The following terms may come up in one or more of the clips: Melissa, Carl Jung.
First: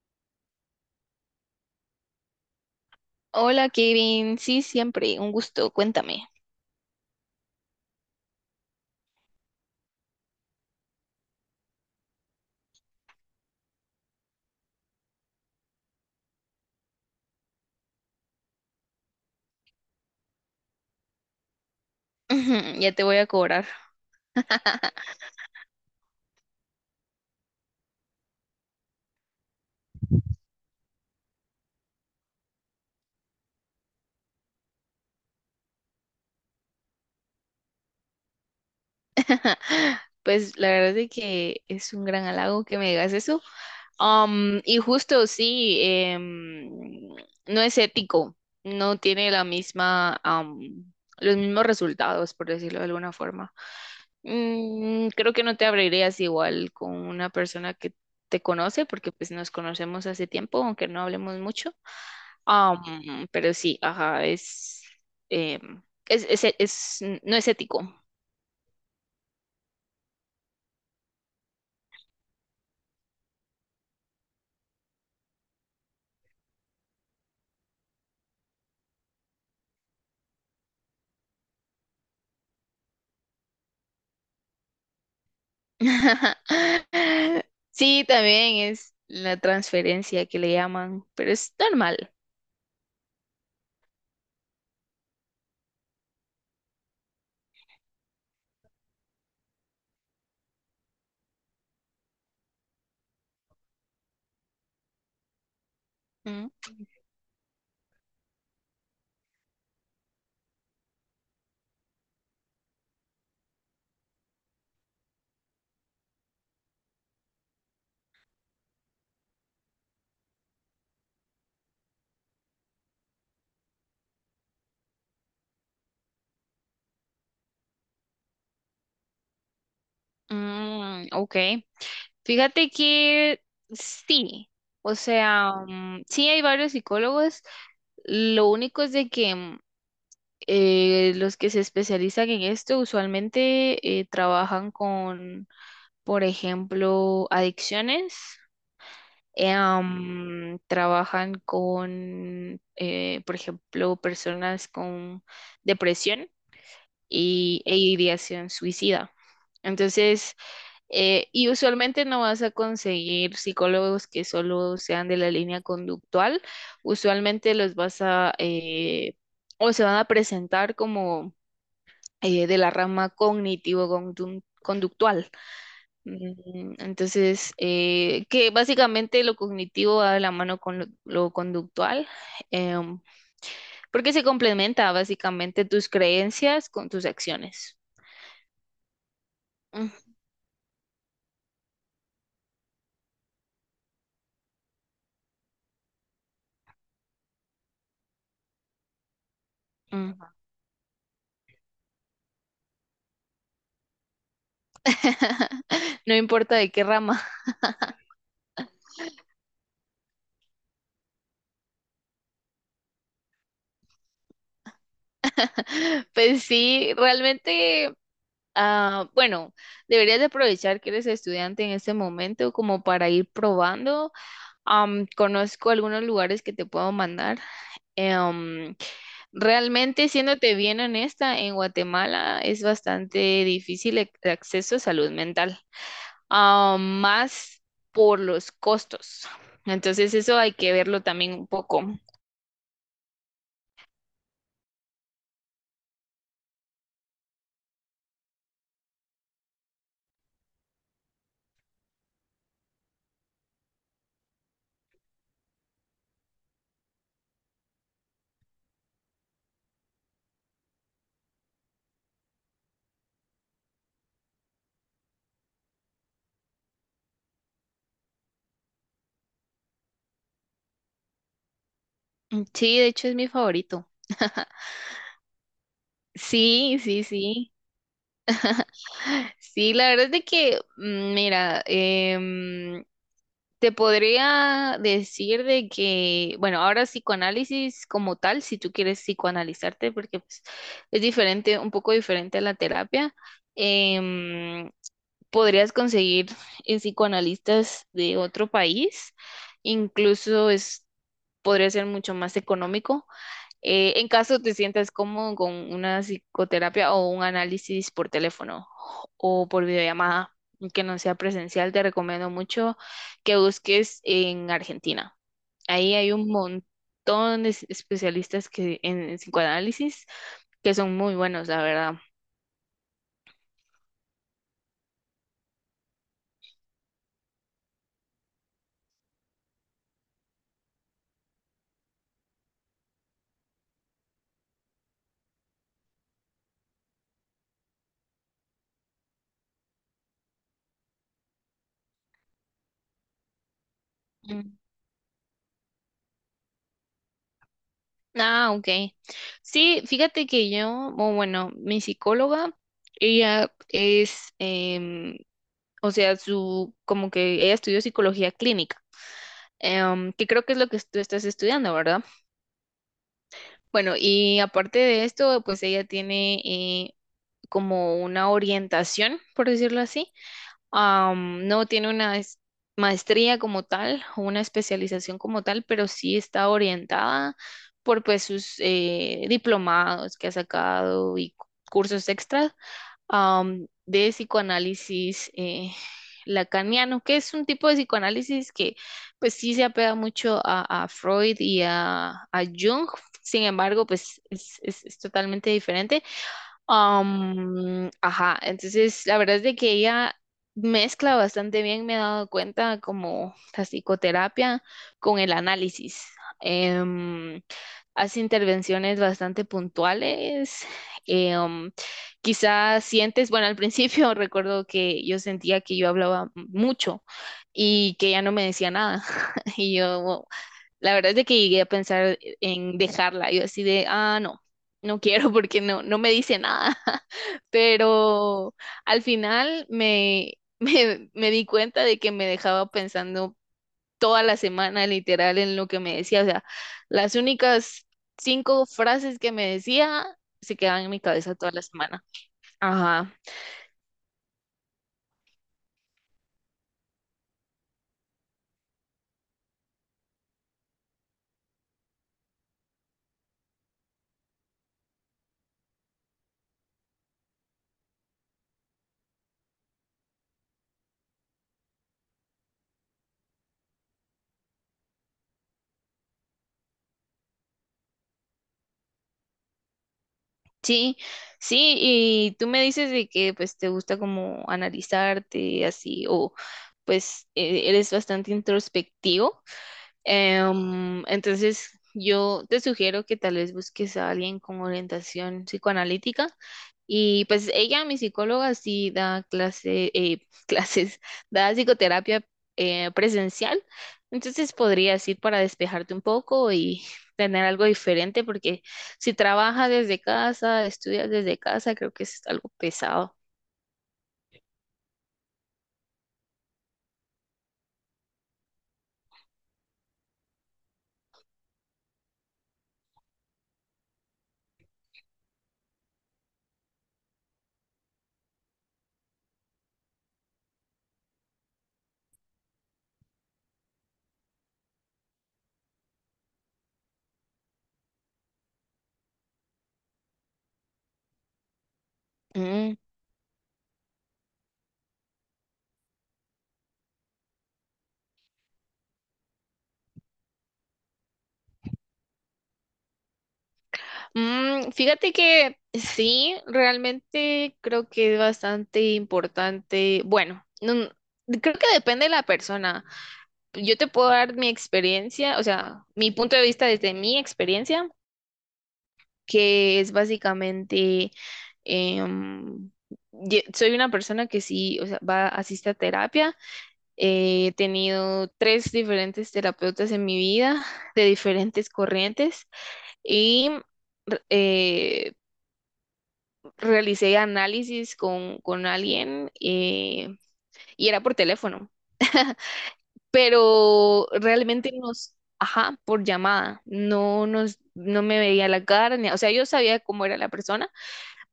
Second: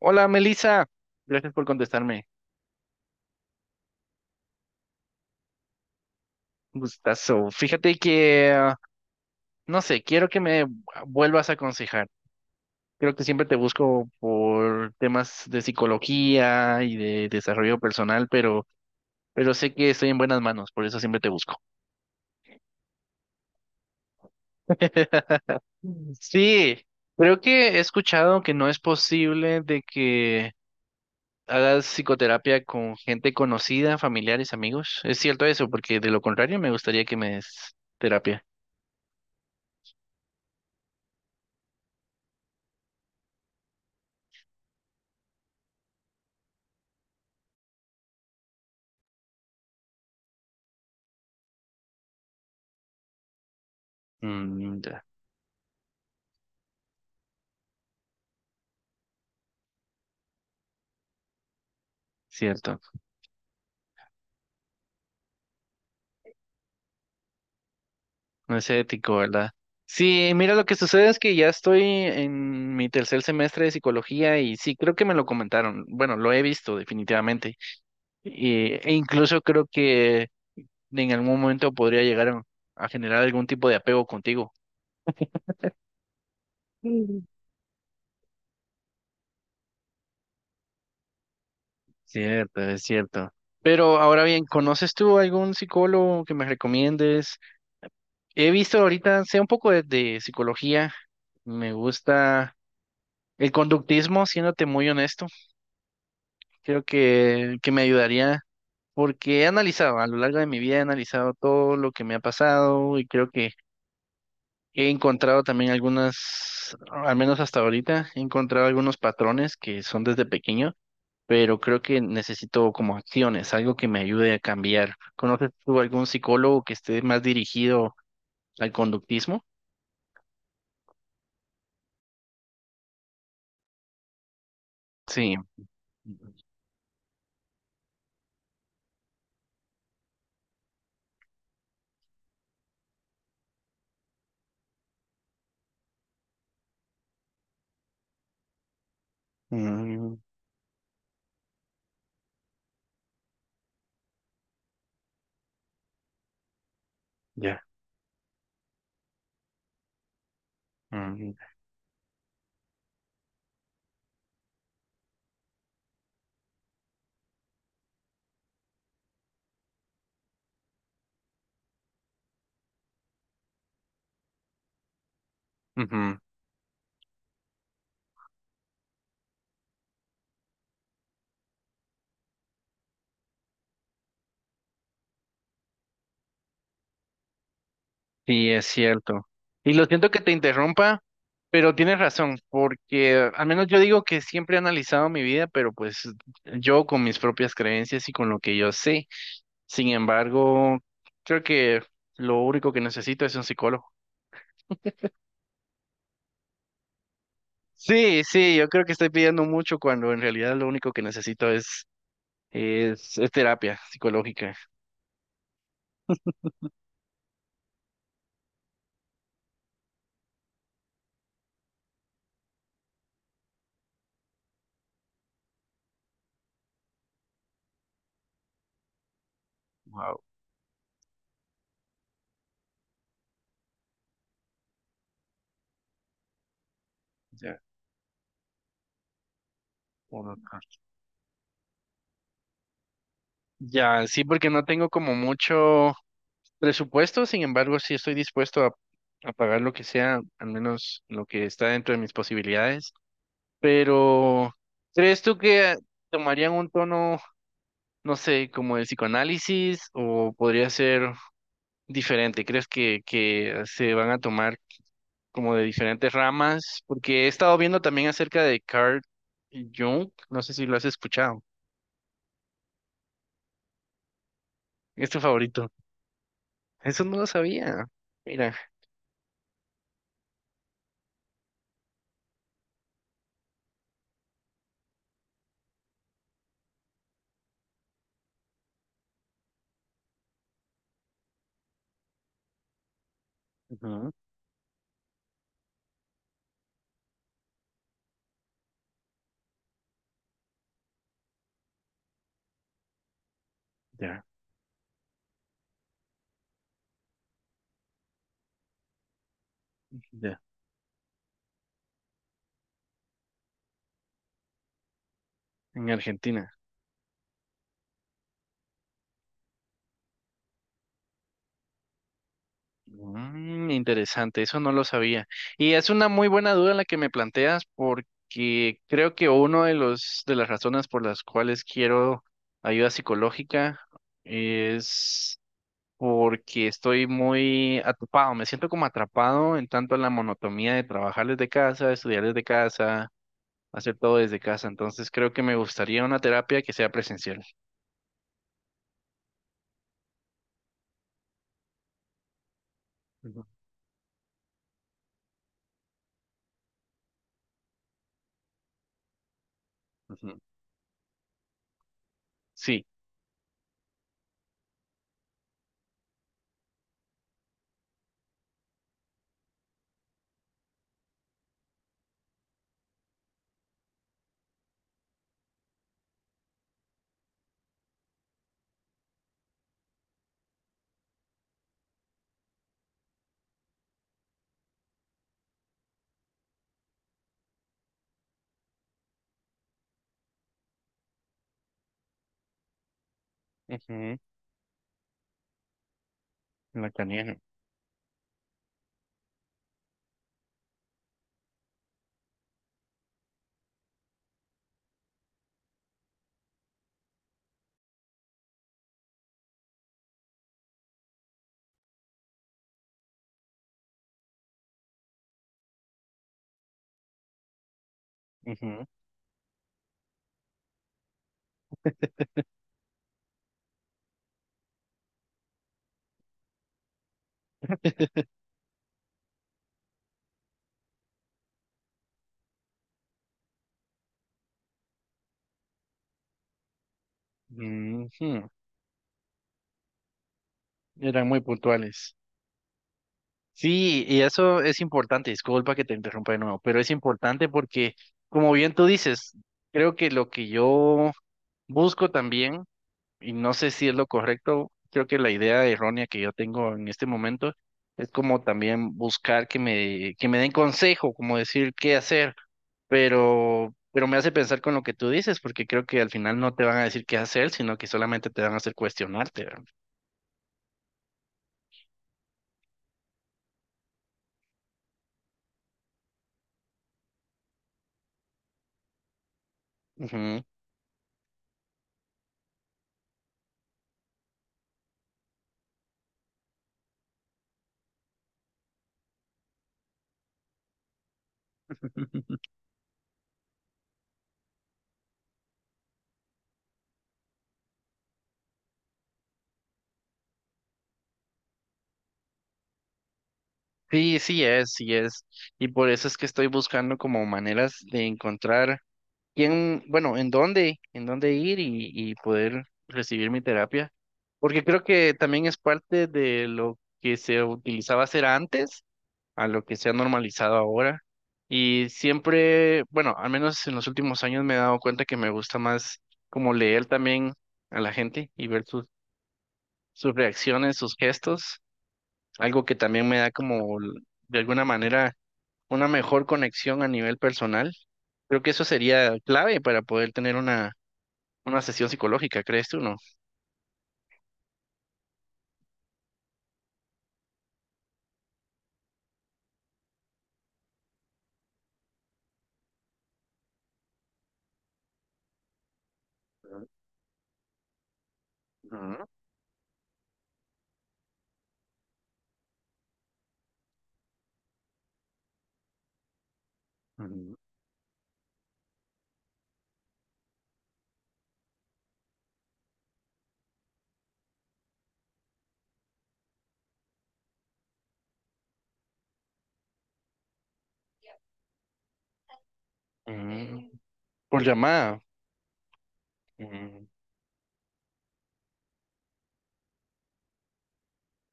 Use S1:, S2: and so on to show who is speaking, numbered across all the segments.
S1: Hola, Melissa. Gracias por contestarme.
S2: Hola Kevin, sí, siempre, un gusto, cuéntame.
S1: Gustazo. Fíjate que, no sé, quiero que me vuelvas a aconsejar. Creo que siempre te busco por temas de psicología y de desarrollo personal, pero sé que estoy en buenas manos, por eso siempre te busco.
S2: Ujú, ya te voy a cobrar.
S1: Sí, creo que he escuchado que no es posible de que hagas psicoterapia con gente conocida, familiares, amigos. ¿Es cierto eso? Porque de lo contrario me gustaría que me des terapia.
S2: Pues la verdad es de que es un gran halago que me digas eso. Y justo sí, no es ético, no tiene la misma, los mismos resultados, por decirlo de alguna forma.
S1: Mm, ya.
S2: Creo que no te abrirías igual con una persona que te conoce, porque pues nos conocemos hace tiempo, aunque no hablemos mucho.
S1: Cierto,
S2: Pero sí, ajá, es, no es ético.
S1: no es ético, ¿verdad? Sí, mira, lo que sucede es que ya estoy en mi tercer semestre de psicología y sí, creo que me lo comentaron. Bueno, lo he visto definitivamente. Y- e incluso creo que en algún momento podría llegar a generar algún tipo de apego contigo. Mm.
S2: Sí, también es la transferencia que le llaman, pero es normal.
S1: Cierto, es cierto. Pero ahora bien, ¿conoces tú algún psicólogo que me recomiendes? He visto ahorita, sé un poco de psicología. Me gusta el conductismo, siéndote muy honesto.
S2: Mm,
S1: Creo que me ayudaría porque he analizado, a lo largo de mi vida he analizado todo lo que me ha pasado y creo que he encontrado también algunas, al menos hasta ahorita, he encontrado algunos patrones que son desde pequeño, pero creo que necesito como acciones, algo que me ayude a cambiar. ¿Conoces tú algún psicólogo que esté más dirigido al conductismo?
S2: ok. Fíjate que sí, o
S1: Sí.
S2: sea, sí hay varios psicólogos. Lo único es de que los que se especializan en esto usualmente trabajan con, por ejemplo, adicciones. Eh,
S1: Mm,
S2: Trabajan con, por ejemplo, personas con depresión
S1: ya.
S2: y, e ideación suicida. Entonces,
S1: Mm,
S2: y usualmente no vas a conseguir psicólogos que solo sean de la línea conductual. Usualmente los vas a, o se van a presentar como de la rama cognitivo-conductual.
S1: ujú.
S2: Entonces, que básicamente lo cognitivo va de la mano con lo conductual, em, porque se complementa básicamente tus creencias con tus acciones.
S1: Sí, es cierto. Y lo
S2: Mm,
S1: siento que te interrumpa, pero tienes razón, porque al menos yo digo que siempre he analizado mi vida, pero pues yo con mis propias creencias y con lo que yo sé. Sin
S2: mm.
S1: embargo, creo que lo único que necesito es un psicólogo.
S2: No importa de qué rama.
S1: Sí, sí, yo creo que estoy pidiendo mucho cuando en realidad lo único que necesito es terapia psicológica.
S2: Pues sí, realmente, bueno, deberías de aprovechar que eres estudiante en este momento como para ir probando. Conozco algunos lugares que te puedo mandar. Em, Realmente,
S1: Wow.
S2: siéndote bien honesta, en Guatemala es bastante difícil el acceso a salud mental,
S1: Ya,
S2: más por los costos. Entonces, eso
S1: uno-
S2: hay que verlo también un poco.
S1: ya, sí, porque no tengo como mucho. Presupuesto, sin embargo, sí estoy dispuesto a pagar lo que sea, al menos lo que está dentro de mis posibilidades. Pero, ¿crees tú que tomarían un tono, no sé, como el psicoanálisis o podría ser diferente? ¿Crees que se van a tomar como de diferentes ramas? Porque he estado viendo también acerca de Carl Jung, no sé si lo has escuchado,
S2: Sí, de hecho es mi favorito.
S1: es tu favorito.
S2: Sí, sí,
S1: Eso no lo
S2: sí.
S1: sabía. Mira,
S2: Sí, la verdad es de que, mira, te podría decir de que, bueno, ahora psicoanálisis como tal, si tú quieres psicoanalizarte, porque pues, es diferente, un poco diferente a la terapia,
S1: ujú,
S2: em, podrías conseguir psicoanalistas de otro país, incluso es, podría ser mucho más económico en
S1: ya,
S2: caso te sientas cómodo con una psicoterapia o un análisis por teléfono o por videollamada,
S1: ya,
S2: que no sea presencial, te recomiendo mucho que busques en Argentina.
S1: en
S2: Ahí hay un
S1: Argentina.
S2: montón de especialistas que, en psicoanálisis que son muy buenos, la verdad.
S1: Mm, interesante, eso no lo sabía. Y es una muy buena duda la que me planteas porque creo que uno de los de las razones por las cuales quiero ayuda psicológica es porque estoy muy atrapado, me siento como atrapado en tanto en la monotonía de trabajar desde casa, estudiar desde casa, hacer todo desde
S2: Mm.
S1: casa. Entonces creo que me gustaría una terapia que sea presencial.
S2: Ah, ok. Sí, fíjate que yo, o bueno, mi psicóloga,
S1: Ujú,
S2: ella es, o sea, como que ella estudió psicología clínica. Em, que
S1: ujú.
S2: creo que es lo que tú estás estudiando, ¿verdad?
S1: Sí.
S2: Bueno, y aparte de esto, pues ella tiene como una orientación, por decirlo así. No tiene una maestría como tal o una especialización como tal, pero sí está orientada por pues sus diplomados que ha sacado y cursos extras, de psicoanálisis lacaniano, que es un tipo de psicoanálisis que pues sí se apega mucho a Freud y a Jung, sin embargo,
S1: Ujú,
S2: pues es, es totalmente diferente.
S1: la canija.
S2: Ajá, entonces la verdad es de que ella mezcla bastante bien, me he dado cuenta, como la psicoterapia con el análisis. Em, Hace intervenciones bastante puntuales. eh, um, quizás sientes, bueno, al principio recuerdo que yo sentía que yo hablaba mucho y que ella no me decía nada. Y yo, wow, la verdad es de que llegué a pensar en dejarla. Yo así de, ah, no, no quiero porque no, no me dice nada. Pero al final me di cuenta de que me dejaba pensando toda la semana, literal, en lo que me decía. O sea, las únicas cinco frases que me decía se quedaban en mi
S1: Eran
S2: cabeza
S1: muy
S2: toda la semana.
S1: puntuales.
S2: Ajá.
S1: Sí, y eso es importante, disculpa que te interrumpa de nuevo, pero es importante porque, como bien tú dices, creo que lo que yo busco también, y no sé si es lo correcto, creo que la idea errónea que yo tengo en este momento es como también buscar que me den consejo, como decir qué hacer, pero me hace pensar con lo que tú dices, porque creo que al final no te van a decir qué hacer, sino que solamente te van a hacer cuestionarte, ¿verdad?
S2: Sí, sí, y tú me dices de que pues te gusta como analizarte así, o pues eres bastante introspectivo.
S1: Ujú.
S2: Entonces, yo te sugiero que tal vez busques a alguien con orientación psicoanalítica. Y pues ella, mi psicóloga, sí da clase, clases, da psicoterapia presencial. Entonces podrías ir para despejarte un poco y tener algo diferente, porque si trabajas desde casa, estudias desde casa, creo que es algo pesado.
S1: Sí, sí es, sí es. Y por eso es que estoy buscando como maneras de encontrar quién, bueno, en dónde ir y poder recibir mi terapia. Porque creo que también es parte de lo que se utilizaba hacer antes a lo que se ha normalizado ahora. Y siempre, bueno, al menos en los últimos años me he dado cuenta que me gusta más como leer también a la gente y ver sus, sus reacciones, sus gestos, algo que
S2: Mm.
S1: también me da como de alguna manera una mejor conexión a nivel personal. Creo que eso sería clave para poder tener una sesión psicológica, ¿crees tú, no?
S2: Mm, fíjate que sí, realmente creo que es bastante importante. Bueno, creo que depende de la persona. Yo te puedo dar mi experiencia, o sea, mi punto de vista desde mi experiencia,
S1: Ujú,
S2: que es básicamente, em, soy una persona que sí, o sea, va, asiste a terapia.
S1: ujú,
S2: He tenido tres diferentes terapeutas en mi vida, de diferentes corrientes, y re- eh, realicé análisis con alguien y era por teléfono.
S1: ujú.
S2: Pero
S1: Por
S2: realmente
S1: llamada.
S2: nos, ajá, por llamada,
S1: Ujú,
S2: no me veía la cara, o sea, yo sabía cómo era la persona,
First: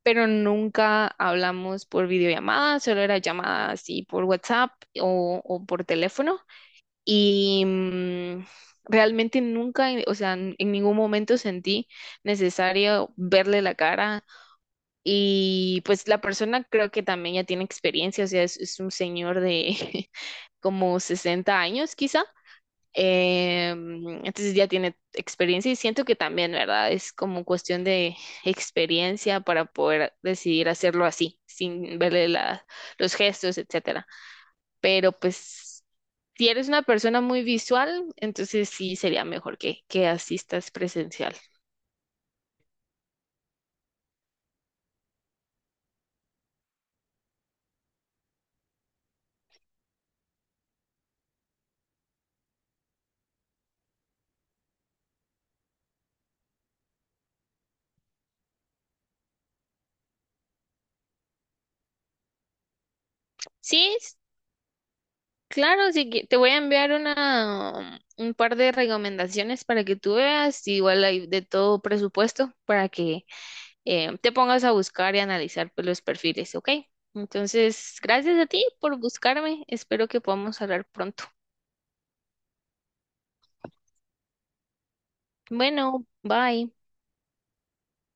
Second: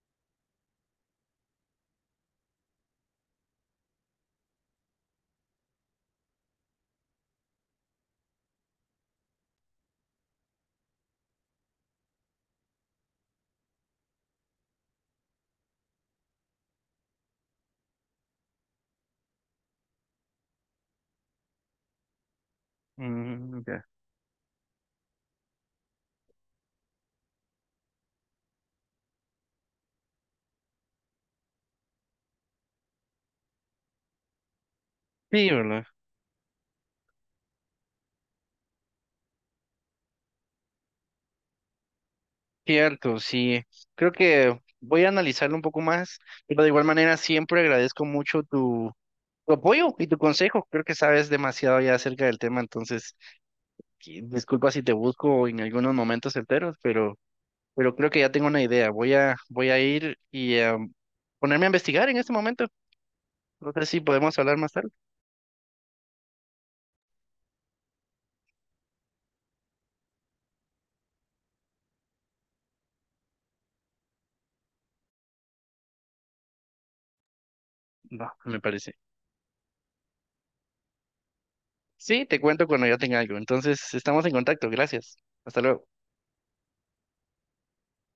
S2: pero nunca hablamos por videollamada, solo era llamada así por WhatsApp o por teléfono y realmente nunca, o sea, en ningún momento sentí necesario verle la cara. Y pues la persona creo que también ya tiene experiencia, o sea, es un señor de como 60 años quizá.
S1: ujú, ya.
S2: Entonces ya tiene experiencia y siento que también, ¿verdad? Es como cuestión de experiencia para poder decidir hacerlo así, sin verle los gestos, etcétera. Pero
S1: Sí, ¿verdad?
S2: pues si eres una persona muy visual, entonces sí sería mejor que asistas presencial.
S1: Cierto, sí. Creo que voy a analizarlo un poco más, pero de igual manera siempre agradezco mucho tu apoyo y tu consejo. Creo que sabes demasiado ya acerca del tema, entonces, que- disculpa si te busco en algunos momentos enteros, pero creo que ya tengo una idea. Voy a ir y ponerme a investigar en este momento. No sé
S2: Sí,
S1: si podemos hablar más tarde.
S2: claro, sí que te voy a enviar un par de recomendaciones para que tú veas. Igual hay de todo presupuesto para que te pongas a buscar y analizar pues, los perfiles, ¿ok? Entonces,
S1: No,
S2: gracias a
S1: me
S2: ti
S1: parece.
S2: por buscarme. Espero que podamos hablar pronto.
S1: Sí, te cuento cuando ya tenga algo. Entonces, estamos en contacto. Gracias. Hasta luego.
S2: Bueno, bye.